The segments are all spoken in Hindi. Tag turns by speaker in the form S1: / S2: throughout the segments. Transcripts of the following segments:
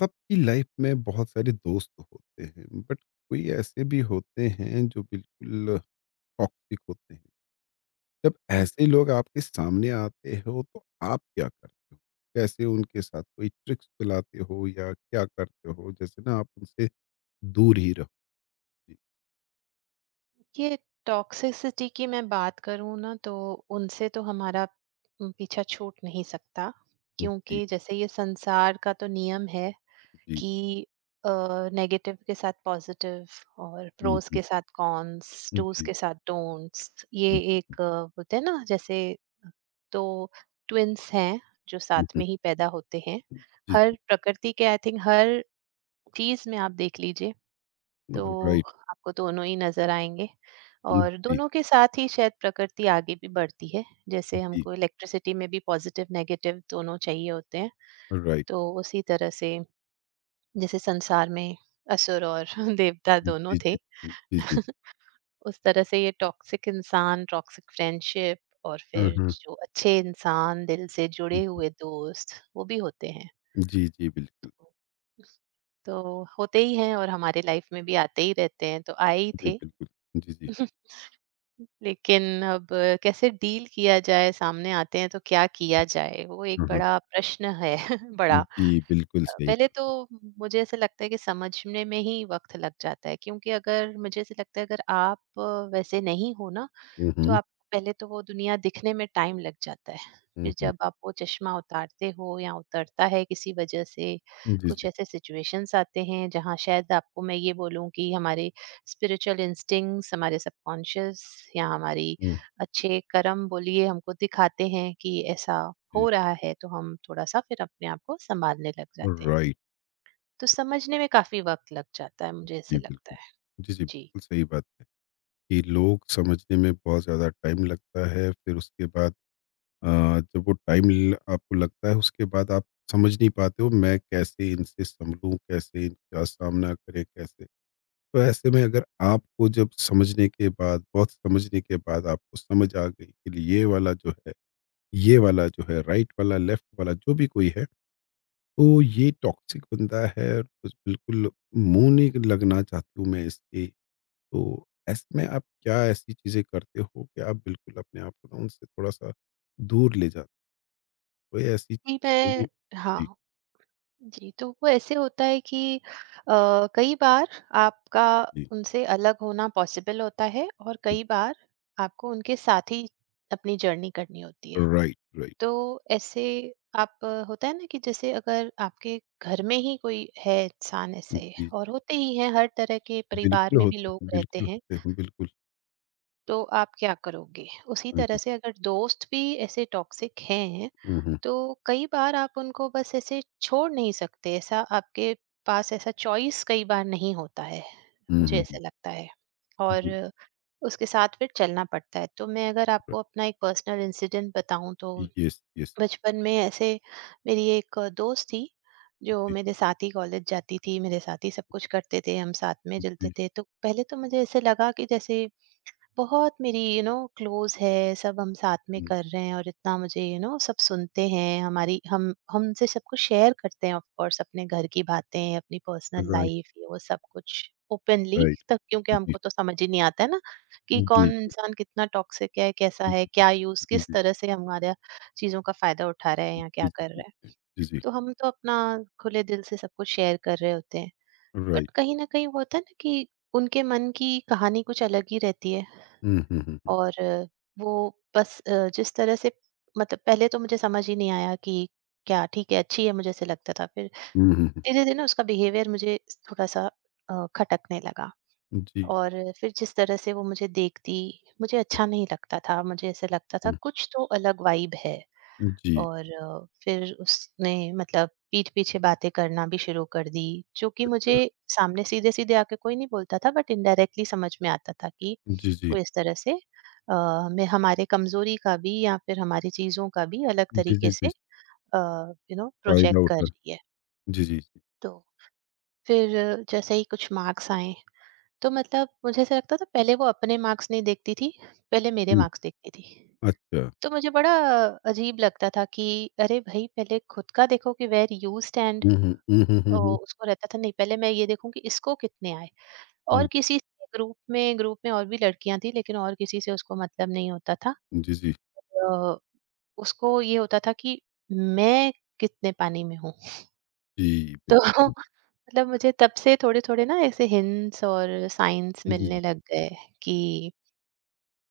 S1: सबकी लाइफ में बहुत सारे दोस्त होते हैं बट कोई ऐसे भी होते हैं जो बिल्कुल टॉक्सिक होते हैं। जब
S2: हुँ।
S1: ऐसे लोग आपके सामने आते हो तो आप क्या करते हो? कैसे उनके साथ कोई ट्रिक्स चलाते हो या क्या करते हो जैसे ना आप उनसे दूर ही रहो।
S2: ये टॉक्सिसिटी की मैं बात करूँ ना तो उनसे तो हमारा पीछा छूट नहीं सकता,
S1: जी जी।
S2: क्योंकि जैसे ये संसार का तो नियम है
S1: जी।
S2: कि अ, नेगेटिव के साथ पॉज़िटिव और प्रोज़
S1: हम्म।
S2: के साथ कॉन्स, डूज़
S1: जी।
S2: के साथ डोंट्स, ये
S1: हम्म,
S2: एक बोलते हैं ना, जैसे तो ट्विन्स हैं जो साथ
S1: हम्म।
S2: में ही पैदा होते हैं।
S1: जी
S2: हर
S1: जी।
S2: प्रकृति के आई थिंक हर चीज़ में आप देख लीजिए तो
S1: राइट।
S2: आपको दोनों ही नज़र आएँगे
S1: जी
S2: और
S1: जी।
S2: दोनों के साथ ही शायद प्रकृति आगे भी बढ़ती है। जैसे हमको इलेक्ट्रिसिटी में भी पॉज़िटिव, नेगेटिव दोनों चाहिए होते हैं।
S1: राइट।
S2: तो उसी तरह से जैसे संसार में असुर और देवता दोनों
S1: जी जी।
S2: थे,
S1: जी जी।
S2: उस तरह से ये टॉक्सिक इंसान, टॉक्सिक फ्रेंडशिप और फिर
S1: हम्म।
S2: जो अच्छे इंसान, दिल से जुड़े हुए दोस्त, वो भी होते हैं।
S1: जी जी बिल्कुल।
S2: तो तो होते ही हैं और हमारे लाइफ़ में भी आते ही रहते हैं, तो आए ही
S1: जी
S2: थे।
S1: बिल्कुल। जी जी।
S2: लेकिन अब कैसे डील किया जाए, सामने आते हैं तो क्या किया जाए, वो एक
S1: हम्म, हम्म।
S2: बड़ा प्रश्न है। बड़ा
S1: जी, बिल्कुल सही
S2: पहले तो
S1: बात।
S2: मुझे ऐसा लगता है कि समझने में ही वक्त लग जाता है, क्योंकि अगर मुझे ऐसा लगता है अगर आप वैसे नहीं हो ना
S1: हुँ,
S2: तो
S1: हुँ।
S2: आपको पहले तो वो दुनिया दिखने में टाइम लग जाता है।
S1: हुँ,
S2: फिर
S1: हुँ।
S2: जब आप वो चश्मा उतारते हो या उतरता है किसी वजह से,
S1: जी,
S2: कुछ
S1: जी।
S2: ऐसे सिचुएशंस आते हैं जहाँ शायद आपको मैं ये बोलूँ कि हमारे स्पिरिचुअल इंस्टिंक्ट्स, हमारे सबकॉन्शियस या हमारी
S1: हुँ।
S2: अच्छे कर्म बोलिए हमको दिखाते हैं कि ऐसा
S1: जी।
S2: हो रहा है, तो हम थोड़ा-सा फिर अपने आप को सँभालने लग जाते हैं।
S1: राइट।
S2: तो समझने में काफ़ी वक़्त लग जाता है, मुझे
S1: जी,
S2: ऐसे लगता
S1: बिल्कुल।
S2: है।
S1: जी, जी,
S2: जी।
S1: बिल्कुल सही बात है कि लोग समझने में बहुत ज़्यादा टाइम लगता है, फिर उसके बाद अ, जब वो टाइम ल आपको लगता है, उसके बाद आप समझ नहीं पाते हो, मैं कैसे इनसे संभलूँ, कैसे इनका सामना करें, कैसे? तो ऐसे में अगर आपको जब समझने के बाद आपको समझ आ गई कि ये वाला जो है, राइट वाला, लेफ्ट वाला, जो भी कोई है, तो ये टॉक्सिक बंदा है और बस बिल्कुल मुँह नहीं लगना चाहती हूँ मैं इसके। तो ऐसे में आप क्या ऐसी चीज़ें करते हो कि आप बिल्कुल अपने आप को ना उनसे थोड़ा-सा दूर ले जाते हो? कोई ऐसी
S2: जी,
S1: चीज़
S2: मैं
S1: होगी? जी,
S2: हाँ। जी, तो वो ऐसे होता है कि कई बार आपका
S1: जी,
S2: उनसे अलग होना पॉसिबल होता है और
S1: जी।
S2: कई बार आपको उनके साथ ही अपनी जर्नी करनी होती है।
S1: Right, right.
S2: तो ऐसे आप होता है ना कि जैसे अगर आपके घर में ही कोई है इंसान ऐसे,
S1: जी,
S2: और होते ही हैं, हर तरह के परिवार
S1: बिल्कुल
S2: में भी
S1: होते
S2: लोग
S1: हैं,
S2: रहते
S1: बिल्कुल
S2: हैं,
S1: होते हैं, बिल्कुल।
S2: तो आप क्या करोगे? उसी
S1: हुँ,
S2: तरह
S1: हुँ।
S2: से अगर दोस्त भी ऐसे टॉक्सिक हैं,
S1: हुँ, हुँ।
S2: तो कई बार आप उनको बस ऐसे छोड़ नहीं सकते, ऐसा आपके पास ऐसा चॉइस कई बार नहीं होता है,
S1: हुँ,
S2: मुझे
S1: हुँ, हुँ।
S2: ऐसा लगता है, और
S1: जी,
S2: उसके साथ फिर चलना पड़ता है। तो मैं अगर
S1: राइट।
S2: आपको अपना एक पर्सनल इंसिडेंट बताऊँ तो
S1: यस, यस।
S2: बचपन में ऐसे मेरी एक दोस्त थी, जो
S1: जी,
S2: मेरे साथ ही कॉलेज जाती थी, मेरे साथ ही सब कुछ करते थे, हम साथ में चलते
S1: जी।
S2: थे। तो पहले तो मुझे ऐसे लगा कि जैसे बहुत मेरी क्लोज है, सब हम साथ में
S1: हुँ।
S2: कर रहे हैं और इतना मुझे सब सुनते हैं, हमारी हम हमसे सब कुछ शेयर करते हैं ऑफ कोर्स, अपने घर की बातें, अपनी पर्सनल
S1: राइट,
S2: लाइफ, ये वो सब कुछ ओपनली,
S1: राइट।
S2: तब क्योंकि
S1: जी, जी,
S2: हमको तो समझ ही नहीं आता है ना कि
S1: जी,
S2: कौन इंसान कितना टॉक्सिक है, कैसा
S1: जी,
S2: है,
S1: जी, जी,
S2: क्या यूज,
S1: जी,
S2: किस
S1: जी,
S2: तरह से हमारे चीजों का फायदा उठा रहा है या क्या
S1: जी,
S2: कर
S1: जी,
S2: रहा है,
S1: जी, जी।
S2: तो हम तो अपना खुले दिल से सब कुछ शेयर कर रहे होते हैं।
S1: राइट।
S2: बट कहीं ना कहीं वो होता है ना कि उनके मन की कहानी कुछ अलग ही रहती है।
S1: हुँ, हुँ, हुँ, हुँ।
S2: और वो बस जिस तरह से, मतलब पहले तो मुझे समझ ही नहीं आया कि क्या ठीक है, अच्छी है, मुझे ऐसे लगता था। फिर
S1: हुँ, हुँ, हुँ।
S2: धीरे-धीरे ना उसका बिहेवियर मुझे थोड़ा-सा खटकने लगा,
S1: जी।
S2: और फिर जिस तरह से वो मुझे देखती, मुझे अच्छा नहीं लगता था। मुझे ऐसे लगता था
S1: हुँ,
S2: कुछ तो अलग वाइब है।
S1: जी,
S2: और फिर उसने मतलब पीठ पीछे बातें करना भी शुरू कर दी, जो कि मुझे सामने सीधे सीधे आके कोई नहीं बोलता था, बट इनडायरेक्टली समझ में आता था कि
S1: जी, जी।
S2: वो इस तरह से हमें हमारे कमजोरी का भी या फिर हमारी चीजों का भी अलग
S1: जी, जी,
S2: तरीके
S1: जी।
S2: से
S1: फ़ायदा
S2: प्रोजेक्ट कर
S1: उठा।
S2: रही है।
S1: जी, जी, जी।
S2: तो फिर जैसे ही कुछ मार्क्स आए, तो मतलब मुझे ऐसा लगता था पहले वो अपने मार्क्स नहीं देखती थी, पहले मेरे
S1: हुँ,
S2: मार्क्स देखती थी।
S1: अच्छा।
S2: तो मुझे बड़ा अजीब लगता था कि अरे भाई, पहले खुद का देखो कि वेयर यू स्टैंड।
S1: हुँ, हुँ, हुँ, हुँ, हुँ, हुँ।
S2: उसको रहता था नहीं, पहले मैं ये देखूं कि इसको कितने आए,
S1: हुँ,
S2: और किसी से, ग्रुप में और भी लड़कियां थी लेकिन और किसी से उसको मतलब नहीं होता था।
S1: जी, जी,
S2: अ, उसको ये होता था कि मैं कितने पानी में हूँ।
S1: जी, बिल।
S2: तो मतलब मुझे तब से थोड़े थोड़े ना ऐसे हिंट्स और साइंस
S1: जी, जी,
S2: मिलने लग गए कि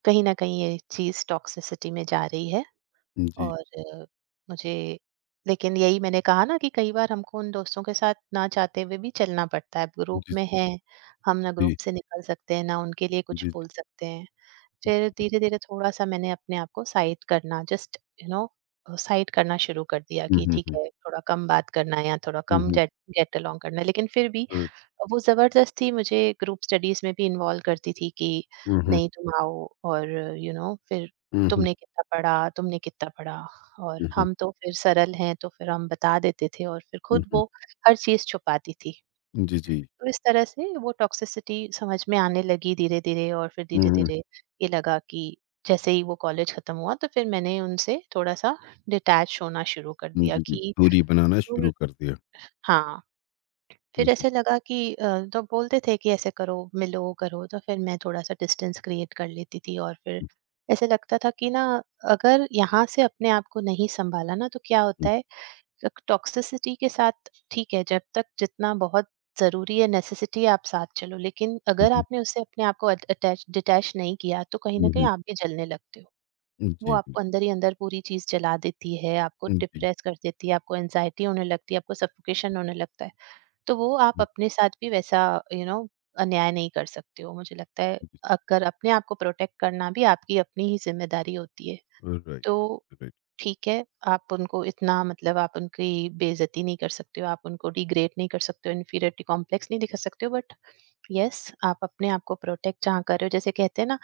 S2: कहीं ना कहीं ये चीज टॉक्सिसिटी में जा रही है।
S1: जी,
S2: और अ, मुझे लेकिन यही मैंने कहा ना कि कई बार हमको उन दोस्तों के साथ ना चाहते हुए भी चलना पड़ता है। अब ग्रुप
S1: जी,
S2: में हैं, हम ना ग्रुप
S1: जी,
S2: से निकल सकते हैं, ना उनके लिए कुछ
S1: जी, जी।
S2: बोल सकते हैं। फिर धीरे-धीरे थोड़ा-सा मैंने अपने आप को साइड करना, जस्ट यू नो साइड करना शुरू कर दिया,
S1: हुँ,
S2: कि
S1: हुँ,
S2: ठीक
S1: हुँ,
S2: है, थोड़ा कम बात करना है या थोड़ा
S1: हुँ,
S2: कम
S1: हुँ,
S2: गेट गेट अलोंग करना है। लेकिन फिर भी
S1: हाँ।
S2: वो ज़बरदस्ती मुझे ग्रुप स्टडीज़ में भी इन्वॉल्व करती थी कि
S1: हुँ, हुँ,
S2: नहीं तुम आओ, और फिर
S1: हुँ, हुँ,
S2: तुमने कितना पढ़ा तुमने कितना पढ़ा, और
S1: हुँ, हुँ,
S2: हम तो फिर सरल हैं तो फिर हम बता देते थे, और फिर
S1: हुँ,
S2: खुद
S1: हुँ।
S2: वो हर चीज़ छुपाती थी।
S1: जी, जी।
S2: तो इस तरह से वो टॉक्सिसिटी समझ में आने लगी धीरे धीरे, और फिर
S1: हुँ,
S2: धीरे
S1: हुँ,
S2: धीरे ये लगा कि जैसे ही वो कॉलेज खत्म हुआ तो फिर मैंने उनसे थोड़ा सा डिटैच होना शुरू कर
S1: हुँ।
S2: दिया,
S1: जी, जी।
S2: कि
S1: दूरी बनाना
S2: जो
S1: शुरू कर दिया।
S2: हाँ, फिर
S1: हुँ,
S2: ऐसे लगा कि तो बोलते थे कि ऐसे करो, मिलो करो, तो फिर मैं थोड़ा सा डिस्टेंस क्रिएट कर लेती थी। और फिर
S1: हुँ,
S2: ऐसे लगता था कि ना अगर यहाँ से अपने आप को नहीं संभाला ना तो क्या
S1: हुँ,
S2: होता है। टॉक्सिसिटी के साथ ठीक है जब तक जितना बहुत जरूरी है, नेसेसिटी, आप साथ चलो, लेकिन अगर
S1: हुँ,
S2: आपने उससे अपने आप को अटैच डिटैच नहीं किया तो कहीं ना
S1: हुँ, हुँ,
S2: कहीं
S1: हुँ।
S2: आप भी जलने लगते हो। वो
S1: जी, बिल्कुल।
S2: आपको अंदर ही अंदर पूरी चीज जला देती है, आपको
S1: जी।
S2: डिप्रेस कर देती है, आपको एनजाइटी होने लगती है, आपको सफोकेशन होने लगता है। तो वो आप
S1: हुँ,
S2: अपने साथ भी वैसा यू नो अन्याय नहीं कर सकते हो, मुझे लगता है। अगर अपने आप को प्रोटेक्ट करना भी आपकी अपनी ही जिम्मेदारी होती है
S1: हुँ। राइट,
S2: तो
S1: राइट।
S2: ठीक है, आप उनको इतना मतलब आप उनकी बेइज्जती नहीं कर सकते हो, आप उनको डिग्रेड नहीं कर सकते हो, इन्फीरियरिटी कॉम्प्लेक्स नहीं दिखा सकते हो, बट यस, आप अपने आप को प्रोटेक्ट जहाँ कर रहे हो, जैसे कहते हैं ना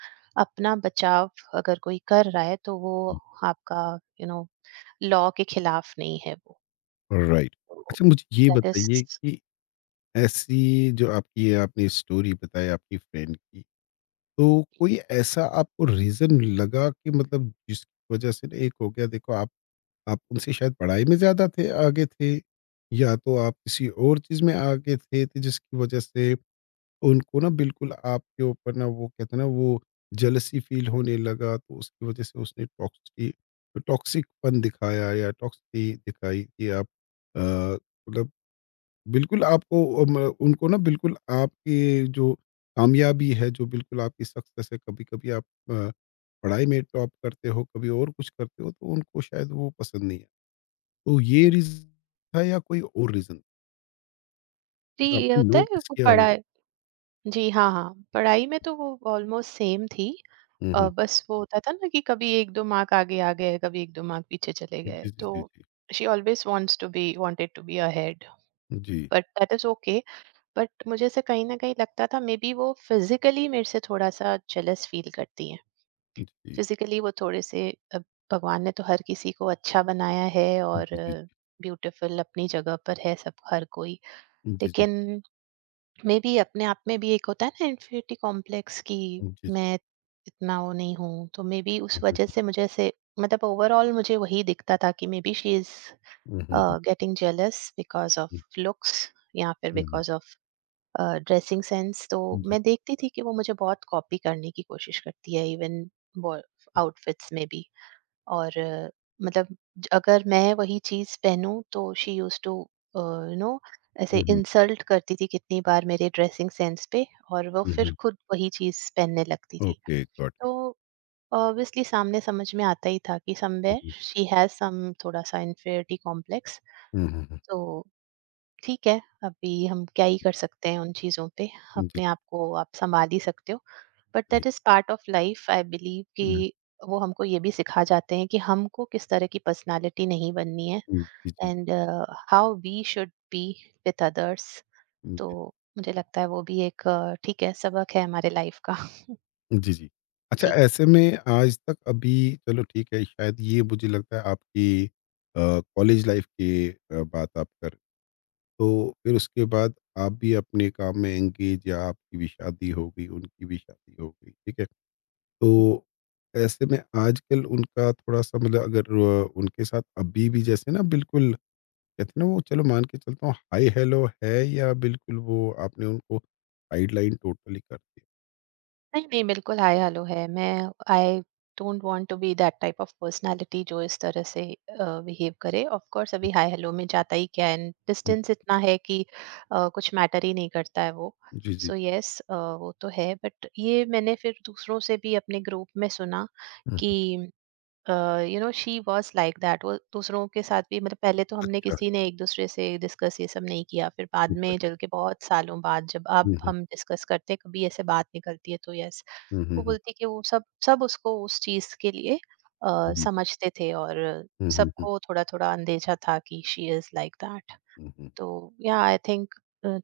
S2: अपना बचाव अगर कोई कर रहा है, तो वो आपका यू नो लॉ के खिलाफ नहीं है, वो
S1: राइट। अच्छा मुझे ये
S2: दैट
S1: बताइए
S2: इज।
S1: कि ऐसी जो आपकी आपने स्टोरी बताई आपकी फ्रेंड की, तो कोई ऐसा आपको रीज़न लगा कि मतलब जिसकी वज़ह से ना एक हो गया, देखो आप उनसे शायद पढ़ाई में ज़्यादा थे आगे थे, या तो आप किसी और चीज़ में आगे थे, तो जिसकी वज़ह से उनको ना बिल्कुल आपके ऊपर ना वो कहते हैं ना वो जेलसी फ़ील होने लगा, तो उसकी वज़ह से उसने टॉक्सिकपन दिखाया या टॉक्सिसिटी दिखाई कि आप अ, मतलब बिल्कुल आपको उनको ना बिल्कुल आपकी जो कामयाबी है, जो बिल्कुल आपकी सक्सेस है, कभी-कभी आप अ, पढ़ाई में टॉप करते हो, कभी और कुछ करते हो, तो उनको शायद वो पसंद नहीं है। तो ये रीज़न था या कोई और रीज़न
S2: जी,
S1: जो
S2: ये
S1: आपने
S2: होता है,
S1: नोटिस
S2: वो
S1: किया हो?
S2: पढ़ा है। जी, हाँ, हाँ। पढ़ाई में तो वो ऑलमोस्ट सेम थी।
S1: हुँ, हुँ।
S2: बस वो होता था ना कि कभी 1-2 मार्क आगे आ गए, कभी 1-2 मार्क पीछे चले गए।
S1: जी, जी,
S2: तो
S1: जी, जी।
S2: She always wants to be wanted to be ahead,
S1: जी,
S2: but that is okay. But मुझे ऐसे कहीं न कहीं लगता था मेबी वो फिज़िकली मेरे से थोड़ा-सा जेलस फ़ील करती हैं।
S1: जी।
S2: फिज़िकली वो थोड़े-से, अब भगवान ने तो हर किसी को अच्छा बनाया है,
S1: जी,
S2: और
S1: जी, जी।
S2: ब्यूटीफुल अपनी जगह पर है सब, हर कोई।
S1: जी, जी।
S2: लेकिन मे बी अपने आप में भी एक होता है ना इन्फिनिटी कॉम्प्लेक्स कि
S1: जी, जी।
S2: मैं इतना वो नहीं हूँ, तो मे बी उस वजह से मुझे ऐसे, मतलब ओवरऑल मुझे वही दिखता था कि मे बी शी इज
S1: हुँ, हुँ, हुँ।
S2: गेटिंग जेलस बिकॉज
S1: हुँ,
S2: ऑफ लुक्स या फिर
S1: हुँ, हुँ।
S2: Because of dressing sense. तो
S1: हुँ, हुँ। जी।
S2: मैं देखती थी कि वो मुझे बहुत कॉपी करने की कोशिश करती है, इवन आउटफिट्स में भी। और मतलब ज अगर मैं वही चीज़ पहनूँ तो she used to uh, you know ऐसे
S1: हुँ, हुँ।
S2: इंसल्ट करती थी कितनी बार मेरे ड्रेसिंग सेंस पे, और वो
S1: हुँ,
S2: फिर
S1: हुँ।
S2: खुद वही चीज़ पहनने लगती थी।
S1: Okay, got it.
S2: तो ऑब्वियसली सामने समझ में आता ही था कि
S1: हुँ,
S2: समवेयर
S1: हुँ।
S2: शी हैज़ सम थोड़ा-सा इन्फीरियरिटी कॉम्प्लेक्स।
S1: हुँ, हुँ, हुँ।
S2: तो ठीक है, अभी हम क्या ही कर सकते हैं उन चीज़ों पे,
S1: जी,
S2: अपने आप को आप सँभाल ही सकते हो। बट
S1: जी।
S2: That is part of life I believe,
S1: हुँ,
S2: कि वो हमको ये भी सिखा जाते हैं कि हमको किस तरह की पर्सनालिटी नहीं बननी है
S1: हुँ। जी, जी।
S2: And how we should be with others.
S1: हुँ।
S2: तो मुझे लगता है वो भी एक ठीक है सबक है हमारे लाइफ का।
S1: जी, जी। अच्छा
S2: जी।
S1: ऐसे में आज तक अभी चलो ठीक है, शायद ये मुझे लगता है आपकी कॉलेज लाइफ़ की बात आप कर, तो फिर उसके बाद आप भी अपने काम में एंगेज या आपकी भी शादी हो गई, उनकी भी शादी हो गई, ठीक है? तो ऐसे में आजकल उनका थोड़ा-सा मतलब अगर उनके साथ अभी भी जैसे ना बिल्कुल कहते हैं ना वो चलो मान के चलता हूँ हाय हेलो है, या बिल्कुल वो आपने उनको साइड लाइन टोटली कर दिया?
S2: नहीं, नहीं, बिल्कुल हाय-हेलो है। मैं I don't want to be that type of personality जो इस तरह से बिहेव करे। ऑफ कोर्स
S1: हुँ,
S2: अभी हाय-हेलो में जाता ही क्या है, एंड
S1: हुँ।
S2: डिस्टेंस इतना है कि कुछ मैटर ही नहीं करता है वो।
S1: जी, जी।
S2: सो, यस, वो तो है, बट ये मैंने फिर दूसरों से भी अपने ग्रुप में सुना
S1: हुँ, हुँ।
S2: कि uh, she was like that, वो दूसरों के साथ भी, मतलब पहले तो हमने
S1: अच्छा।
S2: किसी ने एक-दूसरे से डिस्कस ये सब नहीं किया। फिर बाद
S1: अच्छा।
S2: में चल के बहुत सालों बाद जब अब
S1: हुँ, हुँ।
S2: हम डिस्कस करते हैं, कभी ऐसे बात निकलती है तो यस,
S1: हुँ, हुँ,
S2: वो
S1: हुँ।
S2: बोलती कि वो सब सब उसको उस चीज़ के लिए
S1: हुँ, हुँ।
S2: समझते थे। और
S1: हुँ, हुँ, हुँ।
S2: सबको थोड़ा-थोड़ा अंदेशा था कि शी इज़ लाइक दैट।
S1: हुँ, हुँ।
S2: तो या आई थिंक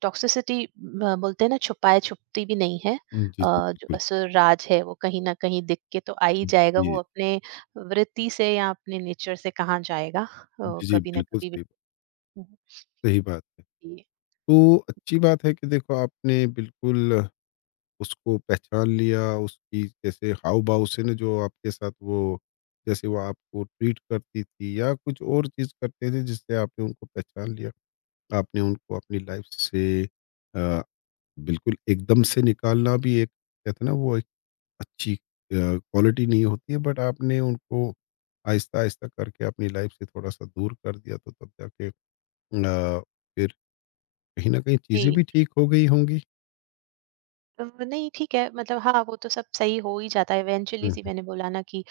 S2: टॉक्सिसिटी बोलते हैं ना, छुपाए-छुपती भी नहीं है।
S1: हुँ, जी, जी,
S2: जो
S1: बिल्कुल।
S2: असुर राज है वो कहीं न कहीं दिख के तो आ ही जाएगा। वो
S1: जी,
S2: अपने वृत्ति से या अपने नेचर से कहाँ जाएगा।
S1: जी, जी,
S2: कभी न
S1: बिल्कुल
S2: कभी।
S1: सही
S2: हुँ।
S1: सही बात है।
S2: जी,
S1: तो अच्छी बात है कि देखो आपने बिल्कुल उसको पहचान लिया, उसकी जैसे हाव-भाव से ना जो आपके साथ वो, जैसे वो आपको ट्रीट करती थी या कुछ और चीज़ करते थे, जिससे आपने उनको पहचान लिया। आपने उनको अपनी लाइफ से अ, बिल्कुल एकदम से निकालना भी एक कहते हैं ना वो एक अच्छी क्वालिटी नहीं होती है, बट आपने उनको आहिस्ता-आहिस्ता करके अपनी लाइफ से थोड़ा-सा दूर कर दिया, तो तब जाके अ, फिर कहीं न कहीं चीज़ें
S2: जी।
S1: भी ठीक हो गई होंगी।
S2: नहीं ठीक है, मतलब हाँ, वो तो सब सही हो ही जाता है
S1: हुँ,
S2: इवेंचुअली। सी,
S1: हुँ,
S2: मैंने बोला ना कि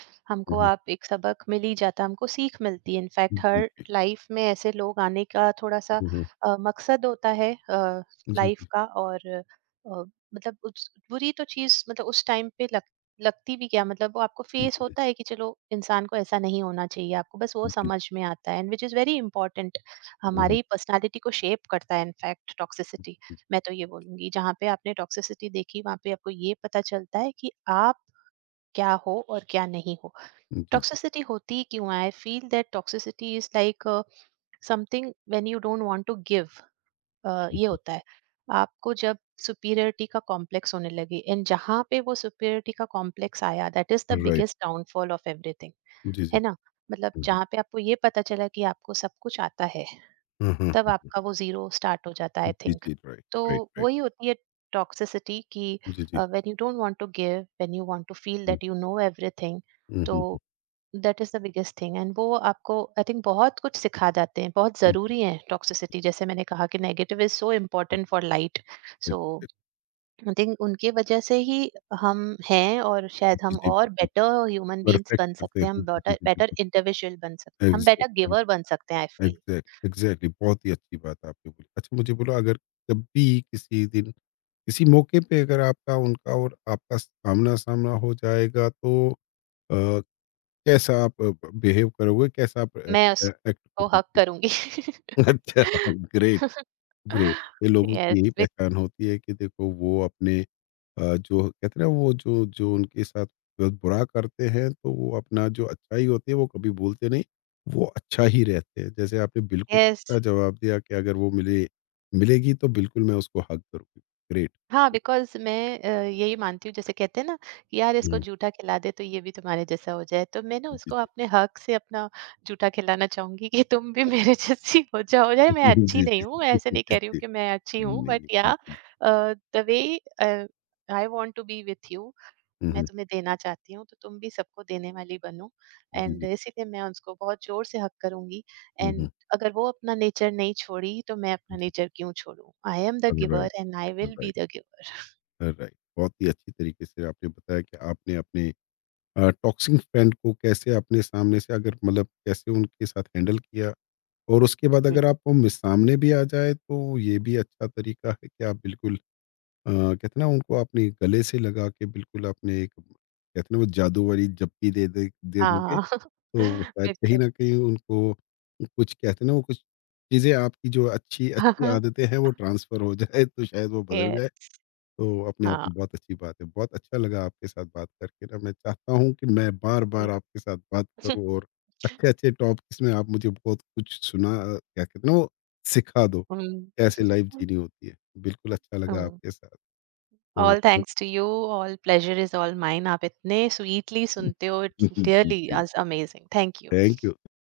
S1: हुँ,
S2: हमको
S1: हुँ।
S2: आप एक सबक मिल ही जाता है, हमको सीख मिलती है इनफैक्ट।
S1: जी।
S2: हर लाइफ में ऐसे लोग आने का थोड़ा-सा
S1: हुँ, हुँ।
S2: मकसद होता है
S1: जी,
S2: लाइफ
S1: जी।
S2: का। और मतलब उस बुरी तो चीज़, मतलब उस टाइम पे लग लगती भी क्या, मतलब वो आपको फेस होता है कि चलो इंसान को ऐसा नहीं होना चाहिए, आपको बस वो
S1: हुँ। जी।
S2: समझ में आता है and which is very important.
S1: हुँ, हुँ,
S2: हमारी पर्सनैलिटी को शेप करता है इनफैक्ट टॉक्सिसिटी।
S1: हुँ।
S2: मैं तो ये बोलूँगी, जहाँ पे आपने टॉक्सिसिटी देखी वहाँ पे आपको ये पता चलता है कि आप क्या हो और क्या नहीं हो।
S1: जी, जी।
S2: टॉक्सिसिटी होती क्यों है? I feel that toxicity is like something when you don't want to give,
S1: हुँ,
S2: ये
S1: हुँ।
S2: होता है। आपको जब सुपीरियरिटी का कॉम्प्लेक्स होने लगे, एंड जहाँ पे वो सुपीरियरिटी का कॉम्प्लेक्स आया, that is the
S1: right.
S2: Biggest downfall of everything,
S1: जी, जी।
S2: है ना? मतलब
S1: हुँ, हुँ।
S2: जहाँ पे आपको ये पता चला कि आपको सब कुछ आता है,
S1: हाँ, हाँ,
S2: तब
S1: हाँ।
S2: आपका वो ज़ीरो स्टार्ट हो जाता है आई
S1: जी,
S2: थिंक।
S1: जी। राइट,
S2: तो
S1: राइट, राइट।
S2: वही होती है टॉक्सिसिटी कि
S1: जी, जी।
S2: When you don't want to give, when you want to feel
S1: हुँ,
S2: दैट यू नो एवरीथिंग,
S1: हुँ,
S2: तो
S1: हुँ,
S2: that is the biggest thing. And वो आपको आई थिंक बहुत कुछ सिखा जाते हैं, बहुत
S1: हुँ।
S2: ज़रूरी है टॉक्सिसिटी। जैसे मैंने कहा कि negative is so important for light. So I think उनकी वजह से ही हम हैं, और शायद
S1: जी,
S2: हम
S1: जी,
S2: और
S1: बिल्कुल।
S2: बेटर ह्यूमन बीइंग्स
S1: परफेक्ट
S2: बन
S1: करते हैं।
S2: सकते हैं,
S1: जी,
S2: हम
S1: जी,
S2: बेटर
S1: जी,
S2: बेटर
S1: बिल्कुल।
S2: इंडिविजुअल बन सकते हैं, हम बेटर
S1: एग्ज़ैक्ट,
S2: गिवर बन सकते हैं I
S1: exact.
S2: Feel.
S1: Exact exactly बहुत ही अच्छी बात आपने बोली। अच्छा मुझे बोलो अगर जब भी किसी दिन, किसी मौके पे अगर आपका, उनका और आपका आमना-सामना हो जाएगा, तो अ, कैसा आप ब बिहेव करोगे? कैसा आप
S2: मैं
S1: एक्ट
S2: उसको हग
S1: करोगे?
S2: करूँगी।
S1: अच्छा, ग्रेट। ग्रेट। ये लोगों की
S2: येस,
S1: यही
S2: बिक
S1: पहचान होती है कि देखो वो अपने जो कहते हैं ना वो जो जो उनके साथ ब बुरा करते हैं, तो वो अपना जो अच्छाई होती है वो कभी भूलते नहीं, वो अच्छा ही रहते हैं। जैसे आपने बिल्कुल
S2: येस।
S1: अच्छा जवाब दिया कि अगर वो मिलेगी तो बिल्कुल मैं उसको हग करूँगी। ग्रेट।
S2: हाँ, बिकॉज़ मैं यही मानती हूँ, जैसे कहते हैं ना, कि यार इसको
S1: हुँ,
S2: जूठा खिला दे तो ये भी तुम्हारे जैसा हो जाए, तो मैं ना
S1: जी,
S2: उसको
S1: जी।
S2: अपने हग से अपना जूठा खिलाना चाहूँगी कि तुम भी मेरे जैसी हो जाओ। या मैं अच्छी
S1: जी, जी।
S2: नहीं हूँ, मैं ऐसे नहीं
S1: जी,
S2: कह रही हूँ
S1: जी।
S2: कि मैं अच्छी हूँ,
S1: नहीं,
S2: बट या
S1: बिल्कुल।
S2: The way uh, I want to be with you,
S1: हुँ,
S2: मैं
S1: हुँ।
S2: तुम्हें देना चाहती हूँ तो तुम भी सबको देने वाली बनो।
S1: जी,
S2: एंड
S1: जी।
S2: इसीलिए मैं उसको बहुत जोर से हक करूंगी,
S1: हुँ,
S2: एंड
S1: हुँ।
S2: अगर वो अपना नेचर नहीं छोड़ी तो मैं अपना
S1: जी।
S2: नेचर क्यों छोड़ूं। I am the
S1: alright,
S2: giver and I will be
S1: alright,
S2: the giver.
S1: Alright. बहुत ही अच्छी तरीके से आपने बताया कि आपने अपने टॉक्सिक फ्रेंड को कैसे अपने सामने से, अगर मतलब कैसे उनके साथ हैंडल किया, और उसके बाद अगर आप वो सामने भी आ जाए तो ये भी अच्छा तरीका है कि आप बिल्कुल कहते हैं ना उनको अपने गले से लगा के, बिल्कुल अपने एक कहते हैं ना वो जादू वाली जप्पी दे दे दे दोगे
S2: हाँ।
S1: तो शायद कहीं
S2: बिल्कुल।
S1: ना कहीं उनको कुछ कहते हैं ना वो कुछ चीज़ें आपकी जो अच्छी अच्छी
S2: हाँ,
S1: आदतें हैं वो ट्रांसफ़र हो जाए, तो शायद वो बदल
S2: yes,
S1: जाए, तो अपने आप में बहुत अच्छी बात है। बहुत अच्छा लगा आपके साथ बात करके ना, मैं चाहता हूँ कि मैं बार-बार आपके साथ बात करूँ और अच्छे-अच्छे टॉपिक्स में आप मुझे बहुत कुछ सुना क्या कहते हैं ना वो सिखा दो, कैसे लाइफ़ जीनी होती है। बिल्कुल अच्छा लगा
S2: हाँ।
S1: आपके साथ तो
S2: all thanks to you. All pleasure is all mine. आप इतने स्वीटली सुनते हो, इट रियली
S1: जी,
S2: is amazing. Thank you.
S1: Thank you.